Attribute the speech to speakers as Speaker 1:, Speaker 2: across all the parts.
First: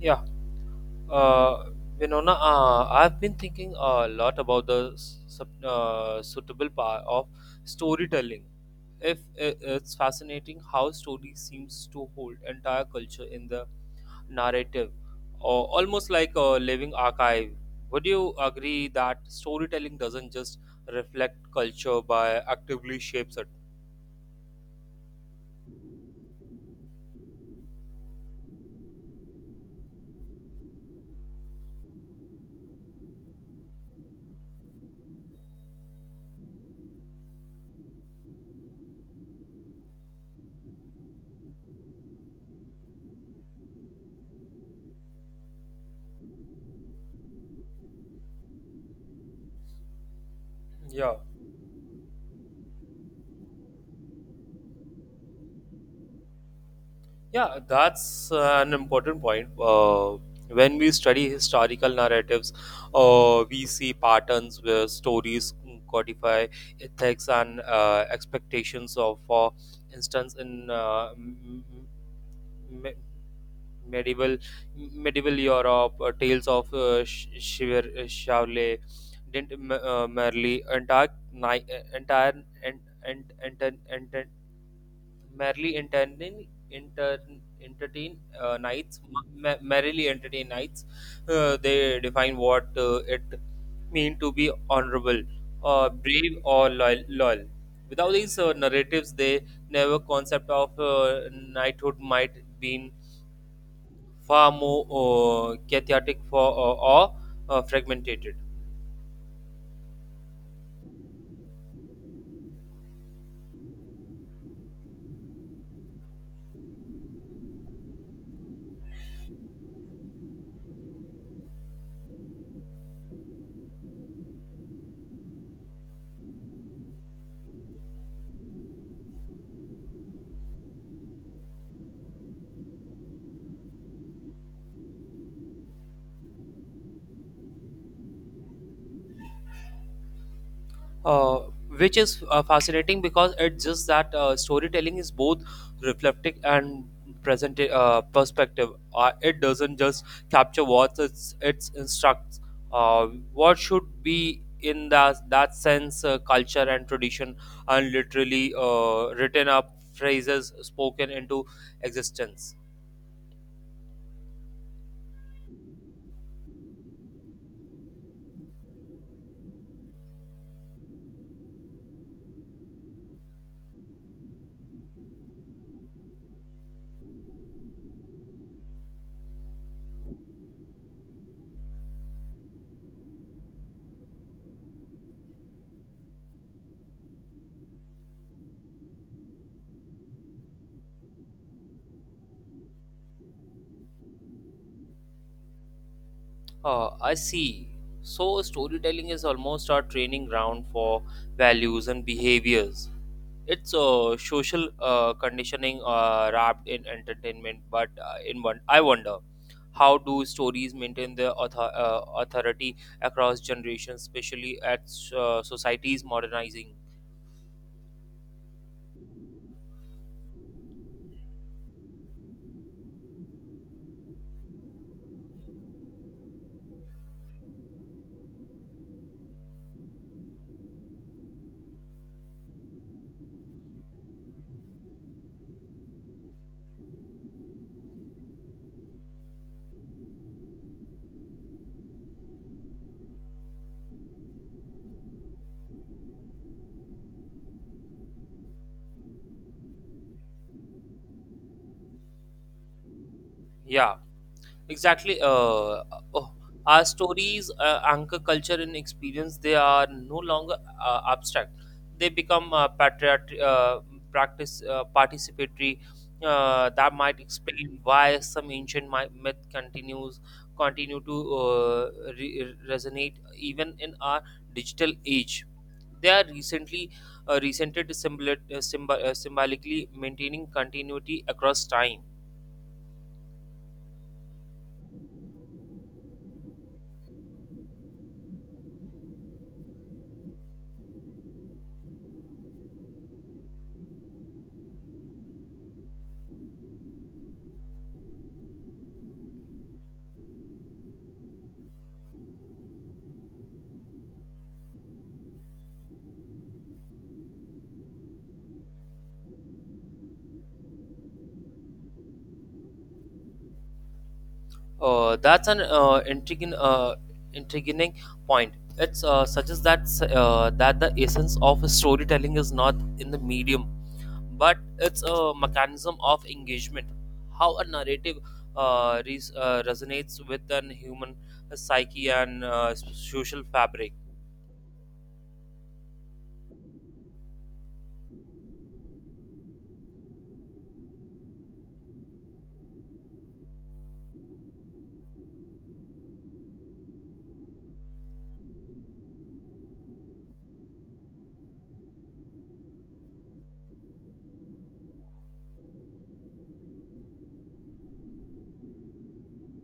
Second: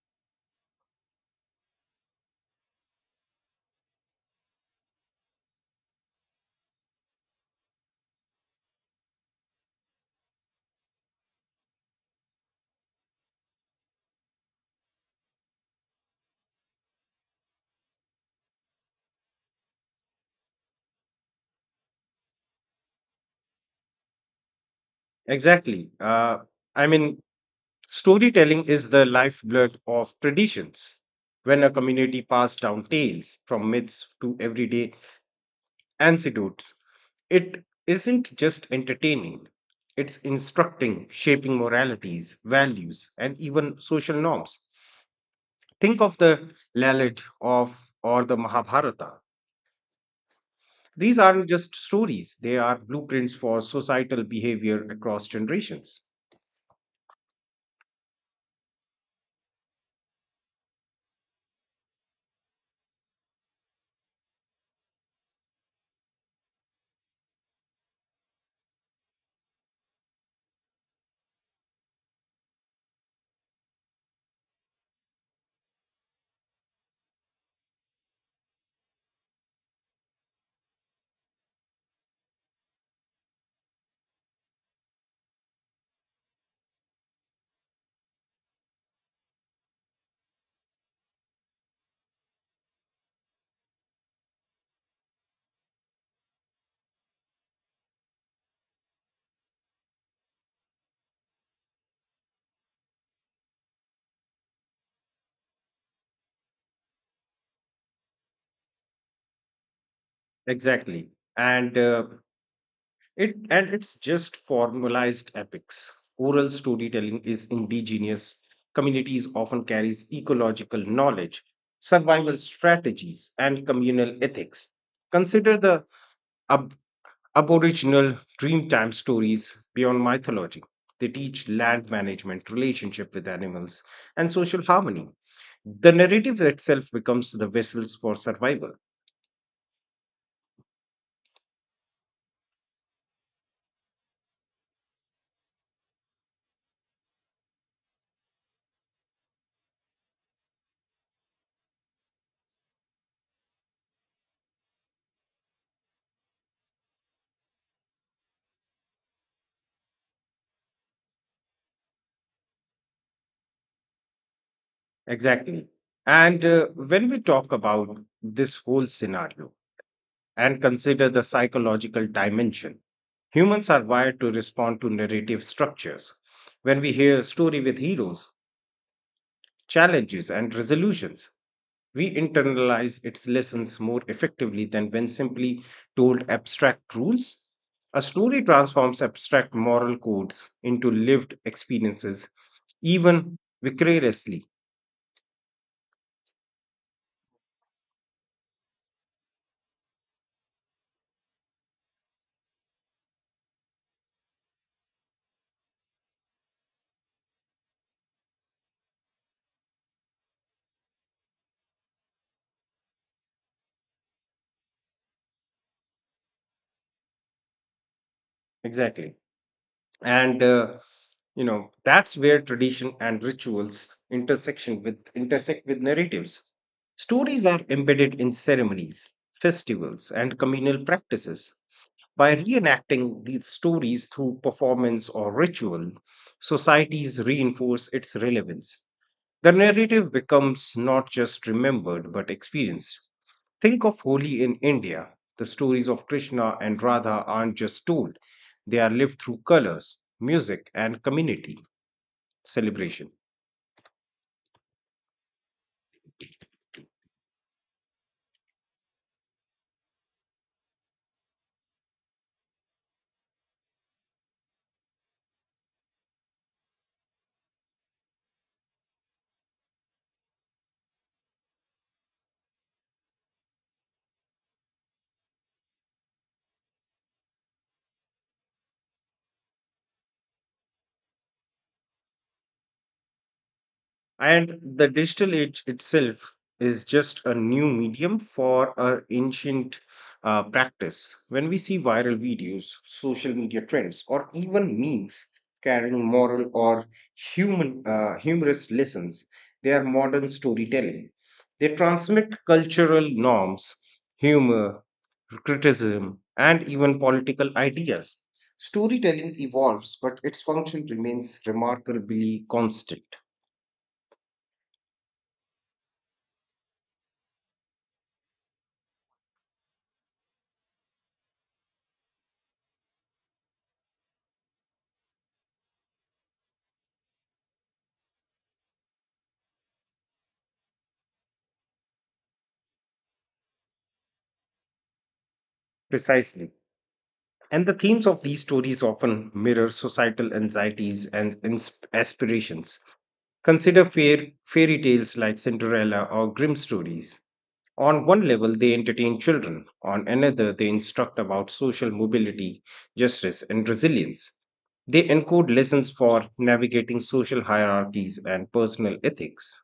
Speaker 1: Yeah, uh, Winona, I've been thinking a lot about the suitable power of storytelling. If I- it's fascinating how story seems to hold entire culture in the narrative, or almost like a living archive. Would you agree that storytelling doesn't just reflect culture by actively shapes it?
Speaker 2: Exactly. I mean, storytelling is the lifeblood of traditions. When a community passed down tales from myths to everyday anecdotes, it isn't just entertaining, it's instructing, shaping moralities, values, and even social norms. Think of the Lalit of or the Mahabharata.
Speaker 1: Yeah.
Speaker 2: These aren't just stories, they are blueprints for societal behavior across generations.
Speaker 1: Yeah, that's an important point. When we study historical narratives, we see patterns where stories codify ethics and expectations of, for instance, in m- m- medieval medieval Europe, tales of Shivle didn't merely entire entire and and merrily entertaining entertain nights merrily entertain knights. They define what it mean to be honorable, brave or loyal. Without these narratives, they never concept of knighthood might been far more chaotic for or fragmented.
Speaker 2: Exactly. And uh, and it's just formalized epics. Oral storytelling is indigenous. Communities often carries ecological knowledge, survival strategies, and communal ethics. Consider the ab- Aboriginal Dreamtime stories beyond mythology. They teach land management, relationship with animals, and social harmony. The narrative itself becomes the vessels for survival.
Speaker 1: Uh, which is fascinating because it's just that storytelling is both reflective and present perspective. It doesn't just capture it instructs. Uh, what should be in that sense culture and tradition and literally written up phrases spoken into existence.
Speaker 2: Exactly. And When we talk about this whole scenario and consider the psychological dimension, humans are wired to respond to narrative structures. When we hear a story with heroes, challenges, and resolutions, we internalize its lessons more effectively than when simply told abstract rules. A story transforms abstract moral codes into lived experiences, even vicariously.
Speaker 1: I see. So storytelling is almost our training ground for values and behaviors. It's a social conditioning wrapped in entertainment, but in one I wonder how do stories maintain their authority across generations, especially as societies modernizing.
Speaker 2: Exactly. and You know that's where tradition and rituals intersect with narratives. Stories are embedded in ceremonies, festivals, and communal practices. By reenacting these stories through performance or ritual, societies reinforce its relevance. The narrative becomes not just remembered but experienced. Think of Holi in India. The stories of Krishna and Radha aren't just told, they are lived through colors, music, and community celebration.
Speaker 1: Yeah. Exactly. Oh, our stories anchor culture and experience. They are no longer abstract. They become patriot, practice participatory. That might explain why some ancient myth continue to resonate even in our digital age. They are recently recented symbolically, maintaining continuity across time.
Speaker 2: And the digital age itself is just a new medium for our ancient practice. When we see viral videos, social media trends, or even memes carrying moral or human humorous lessons, they are modern storytelling. They transmit cultural norms, humor, criticism, and even political ideas. Storytelling evolves, but its function remains remarkably constant.
Speaker 1: That's an intriguing point. It suggests that the essence of storytelling is not in the medium, but it's a mechanism of engagement. How a narrative resonates with an human psyche and social fabric.
Speaker 2: Precisely. And the themes of these stories often mirror societal anxieties and aspirations. Consider fairy tales like Cinderella or Grimm stories. On one level, they entertain children, on another, they instruct about social mobility, justice, and resilience. They encode lessons for navigating social hierarchies and personal ethics.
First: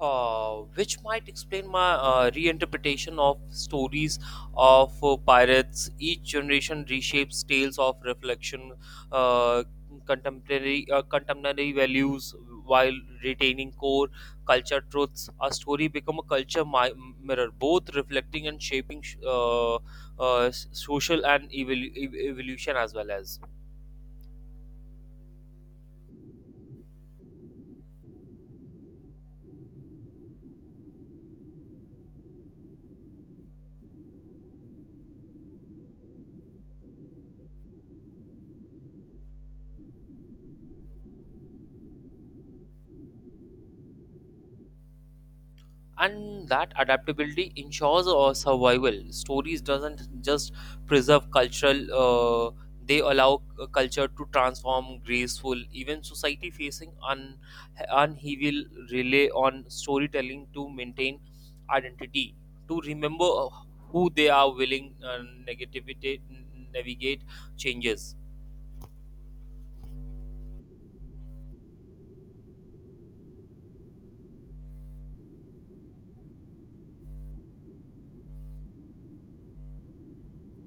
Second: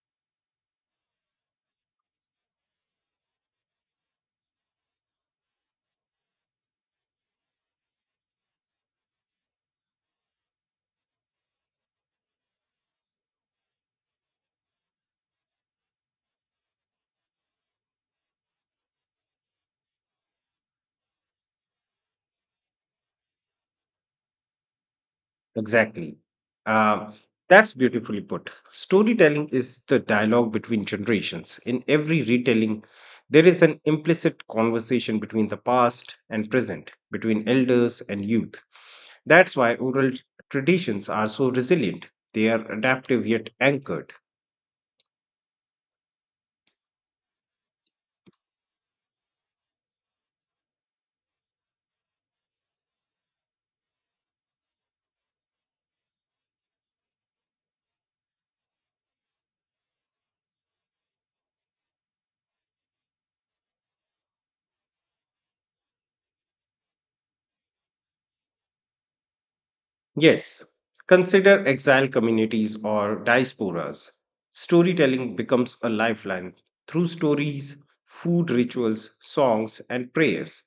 Speaker 1: Which might explain my reinterpretation of stories of pirates. Each generation reshapes tales of reflection, uh, contemporary values, while retaining core culture truths. A story become a culture mirror, both reflecting and shaping social and evolution as well as.
Speaker 2: Exactly. Uh, that's beautifully put. Storytelling is the dialogue between generations. In every retelling, there is an implicit conversation between the past and present, between elders and youth. That's why oral traditions are so resilient. They are adaptive yet anchored.
Speaker 1: And that adaptability ensures our survival stories doesn't just preserve cultural, they allow culture to transform graceful even society facing upheaval, rely on storytelling to maintain identity, to remember who they are, willing negativity navigate changes.
Speaker 2: Yes, consider exile communities or diasporas. Storytelling becomes a lifeline through stories, food rituals, songs, and prayers.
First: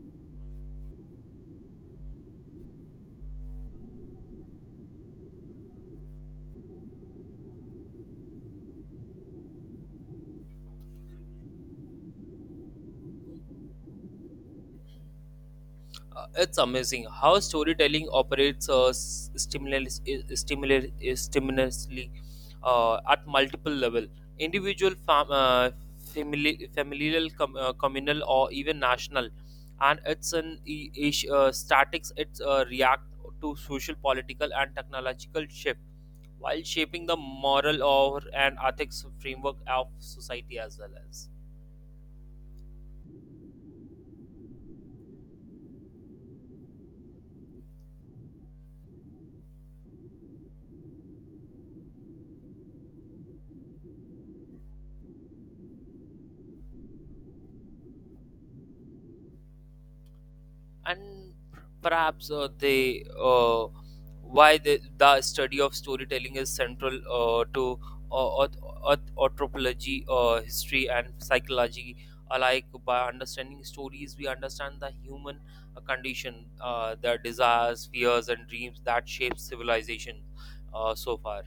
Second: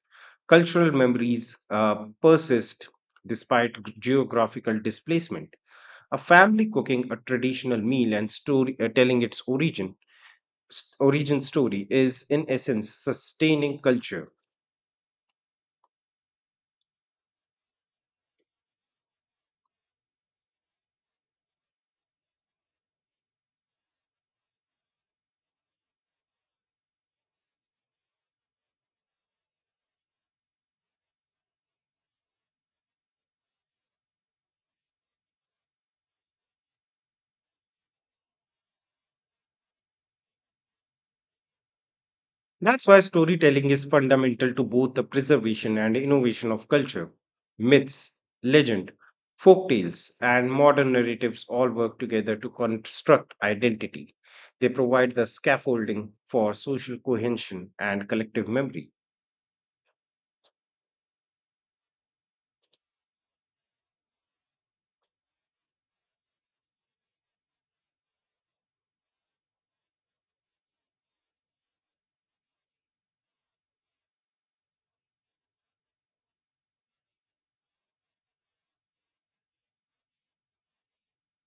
Speaker 2: Cultural memories persist despite geographical displacement. A family cooking a traditional meal and telling its origin story is, in essence, sustaining culture.
Speaker 1: It's amazing how storytelling operates at multiple level, individual family, familial communal, or even national. And it's an statics, it's react to social, political and technological shift, while shaping the moral or and ethics framework of society as well as.
Speaker 2: That's why storytelling is fundamental to both the preservation and innovation of culture. Myths, legend, folk tales, and modern narratives all work together to construct identity. They provide the scaffolding for social cohesion and collective memory.
Speaker 1: And perhaps they why the study of storytelling is central to uh, auth- anthropology, history and psychology alike. By understanding stories we understand the human condition, their desires, fears and dreams that shape civilization so far.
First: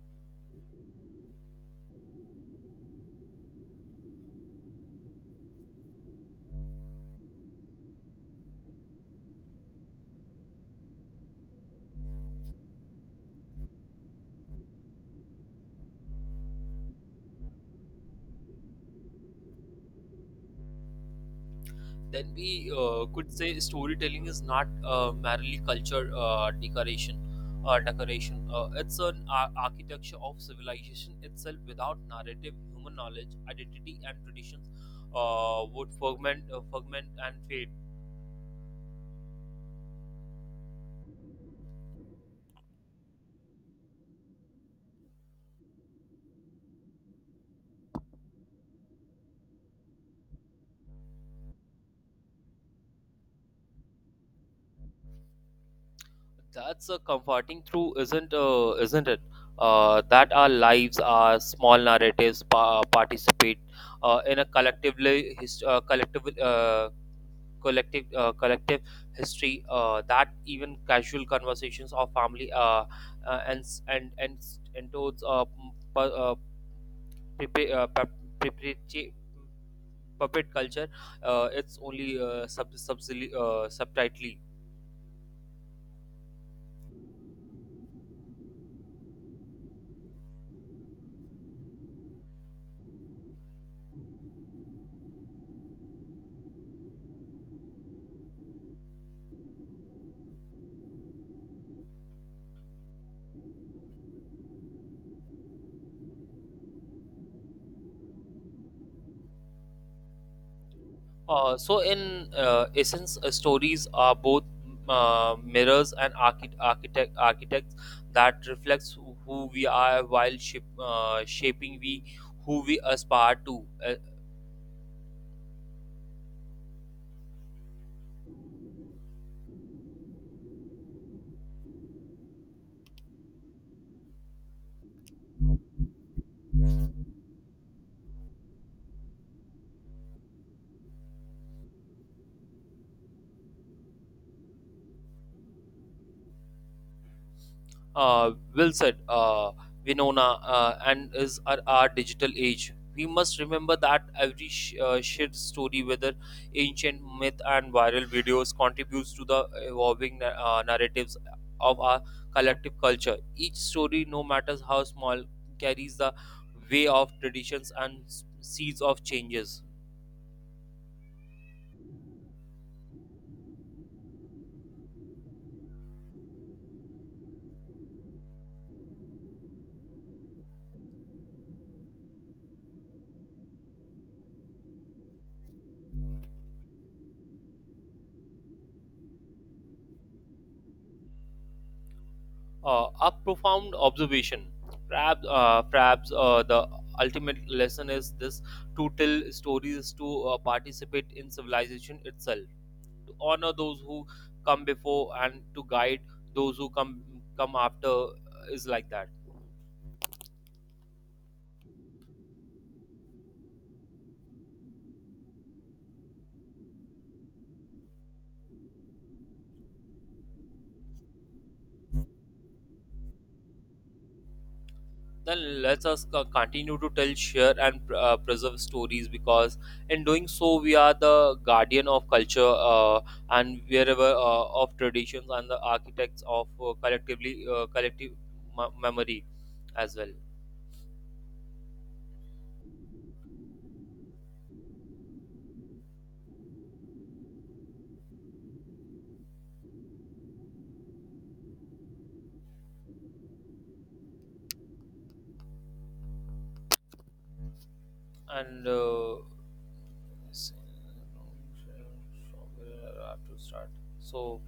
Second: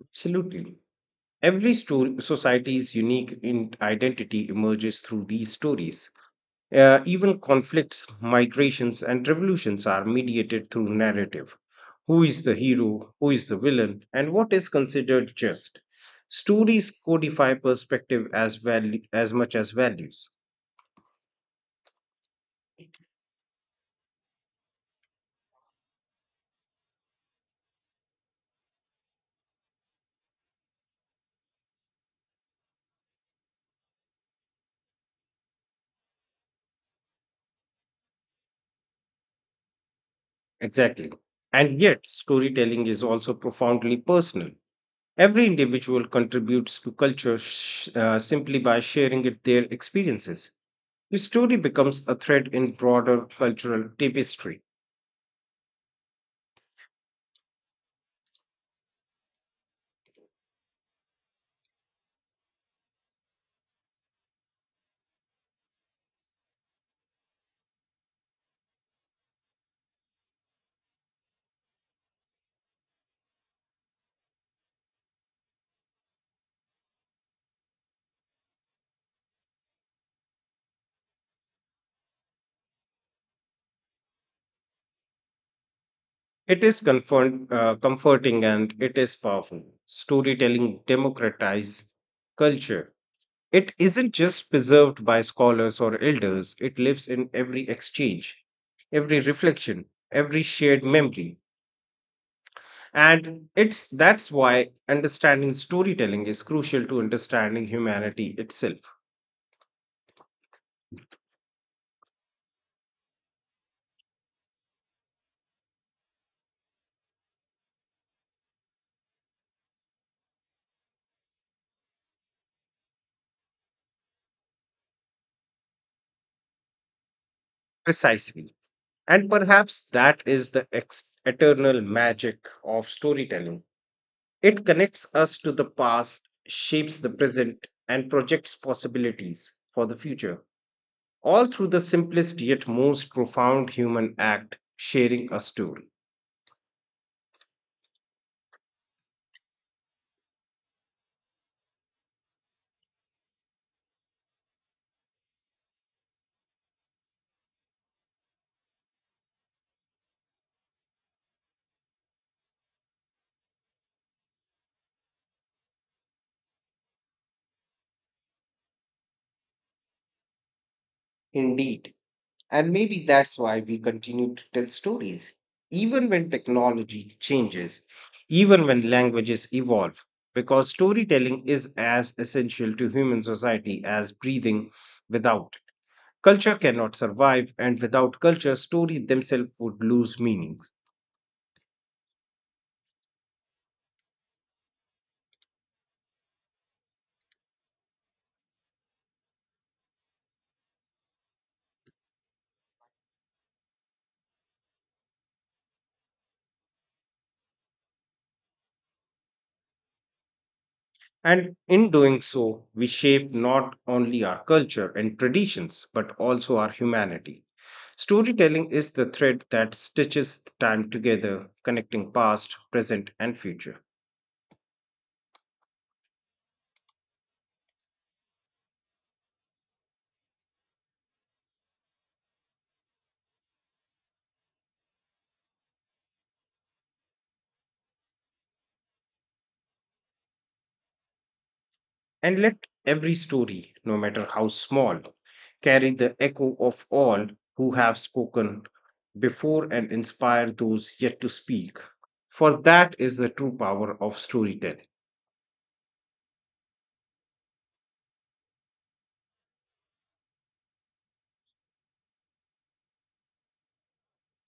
Speaker 2: Absolutely. Every story, society's unique identity emerges through these stories. Even conflicts, migrations, and revolutions are mediated through narrative. Who is the hero? Who is the villain? And what is considered just? Stories codify value, as much as values.
Speaker 1: Then we could say storytelling is not merely culture decoration. It's an architecture of civilization itself. Without narrative, human knowledge, identity and traditions would fragment and fade.
Speaker 2: Exactly. And yet, storytelling is also profoundly personal. Every individual contributes to simply by sharing it, their experiences. The story becomes a thread in broader cultural tapestry.
Speaker 1: That's a comforting truth, isn't it, that our lives are small narratives participate in a collectively collective history, that even casual conversations of family, and towards prepa- uh, pap- preparati- puppet culture, it's only subtitly.
Speaker 2: It is comforting and it is powerful. Storytelling democratizes culture. It isn't just preserved by scholars or elders, it lives in every exchange, every reflection, every shared memory. And it's that's why understanding storytelling is crucial to understanding humanity itself.
Speaker 1: So in essence, stories are both mirrors and architects that reflects who we are, while shaping we who we aspire to.
Speaker 2: Precisely. And perhaps that is the eternal magic of storytelling. It connects us to the past,
Speaker 1: Uh,
Speaker 2: shapes the present, and projects possibilities for the future, all through the simplest yet most profound human act sharing a story.
Speaker 1: well said, Winona, and is our digital age. We must remember that every shared story, whether ancient myth and viral videos, contributes to the evolving narratives of our collective culture. Each story, no matter how small, carries the way of traditions and seeds of changes.
Speaker 2: Indeed. And maybe that's why we continue to tell stories, even when technology changes, even when languages evolve, because storytelling is as essential to human society as breathing without. Culture cannot survive, and without culture, stories themselves would lose meaning.
Speaker 1: A profound observation. Perhaps the ultimate lesson is this: to tell stories, to participate in civilization itself, to honor those who come before and to guide those who come after, is like that.
Speaker 2: And in doing so, we shape not only our culture and traditions, but also our humanity. Storytelling is the thread that stitches time together, connecting past, present, and future.
Speaker 1: Then let us continue to tell, share and preserve stories, because in doing so we are the guardian of culture, and wherever of traditions, and the architects of collective memory as well.
Speaker 2: And let every story, no matter how small, carry the echo of all who have spoken before and inspire those yet to speak. For that is the true power of storytelling.
Speaker 1: And s- to start, so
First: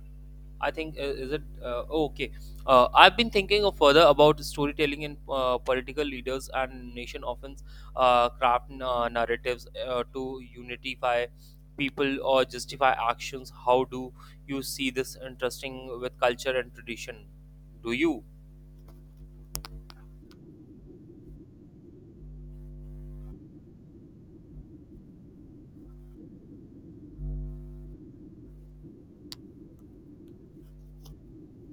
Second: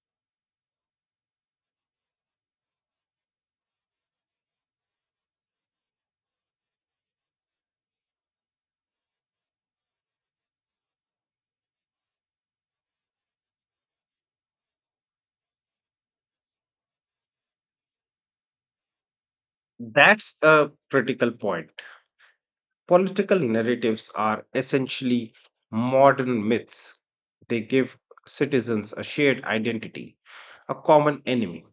Speaker 1: I think is it, oh, okay. I've been thinking of further about storytelling. In political leaders and nation often craft narratives to unify people or justify actions. How do you see this interesting with culture and tradition? Do you?
Speaker 2: That's a critical point. Political narratives are essentially modern myths. They give citizens a shared identity, a common enemy,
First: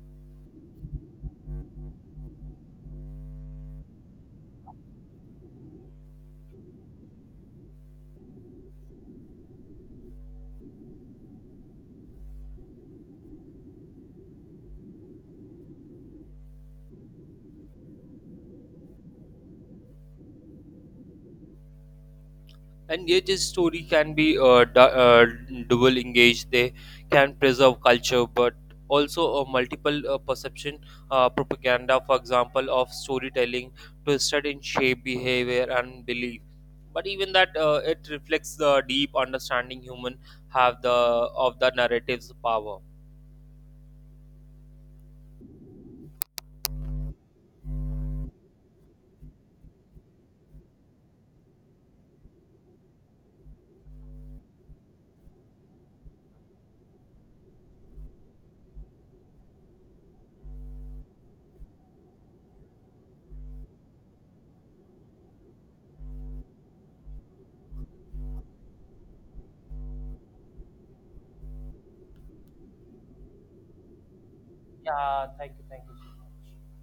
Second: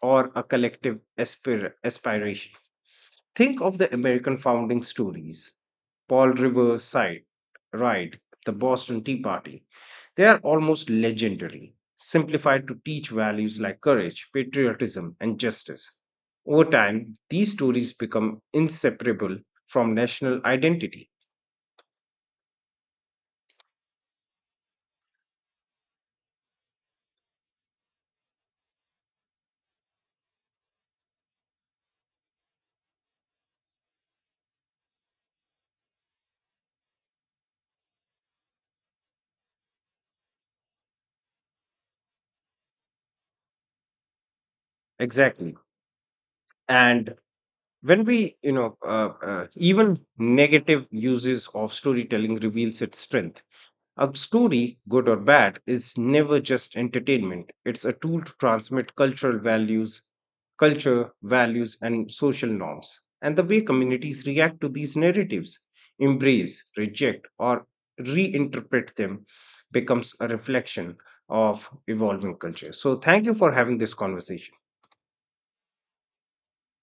Speaker 2: or a collective aspiration. Think of the American founding stories: Paul Rivers side, Ride, the Boston Tea Party. They are almost legendary, simplified to teach values like courage, patriotism, and justice. Over time, these stories become inseparable from national identity.
Speaker 1: And yet his story can be double engaged. They can preserve culture but also a multiple perception, propaganda for example of storytelling twisted in shape behavior and belief. But even that, it reflects the deep understanding human have the of the narrative's power.
Speaker 2: Exactly. And when we, even negative uses of storytelling reveals its strength. A story, good or bad, is never just entertainment. It's a tool to transmit culture, values, and social norms. And the way communities react to these narratives, embrace, reject, or reinterpret them, becomes a reflection of evolving culture. So, thank you for having this conversation.
Speaker 1: Yeah, thank you so much.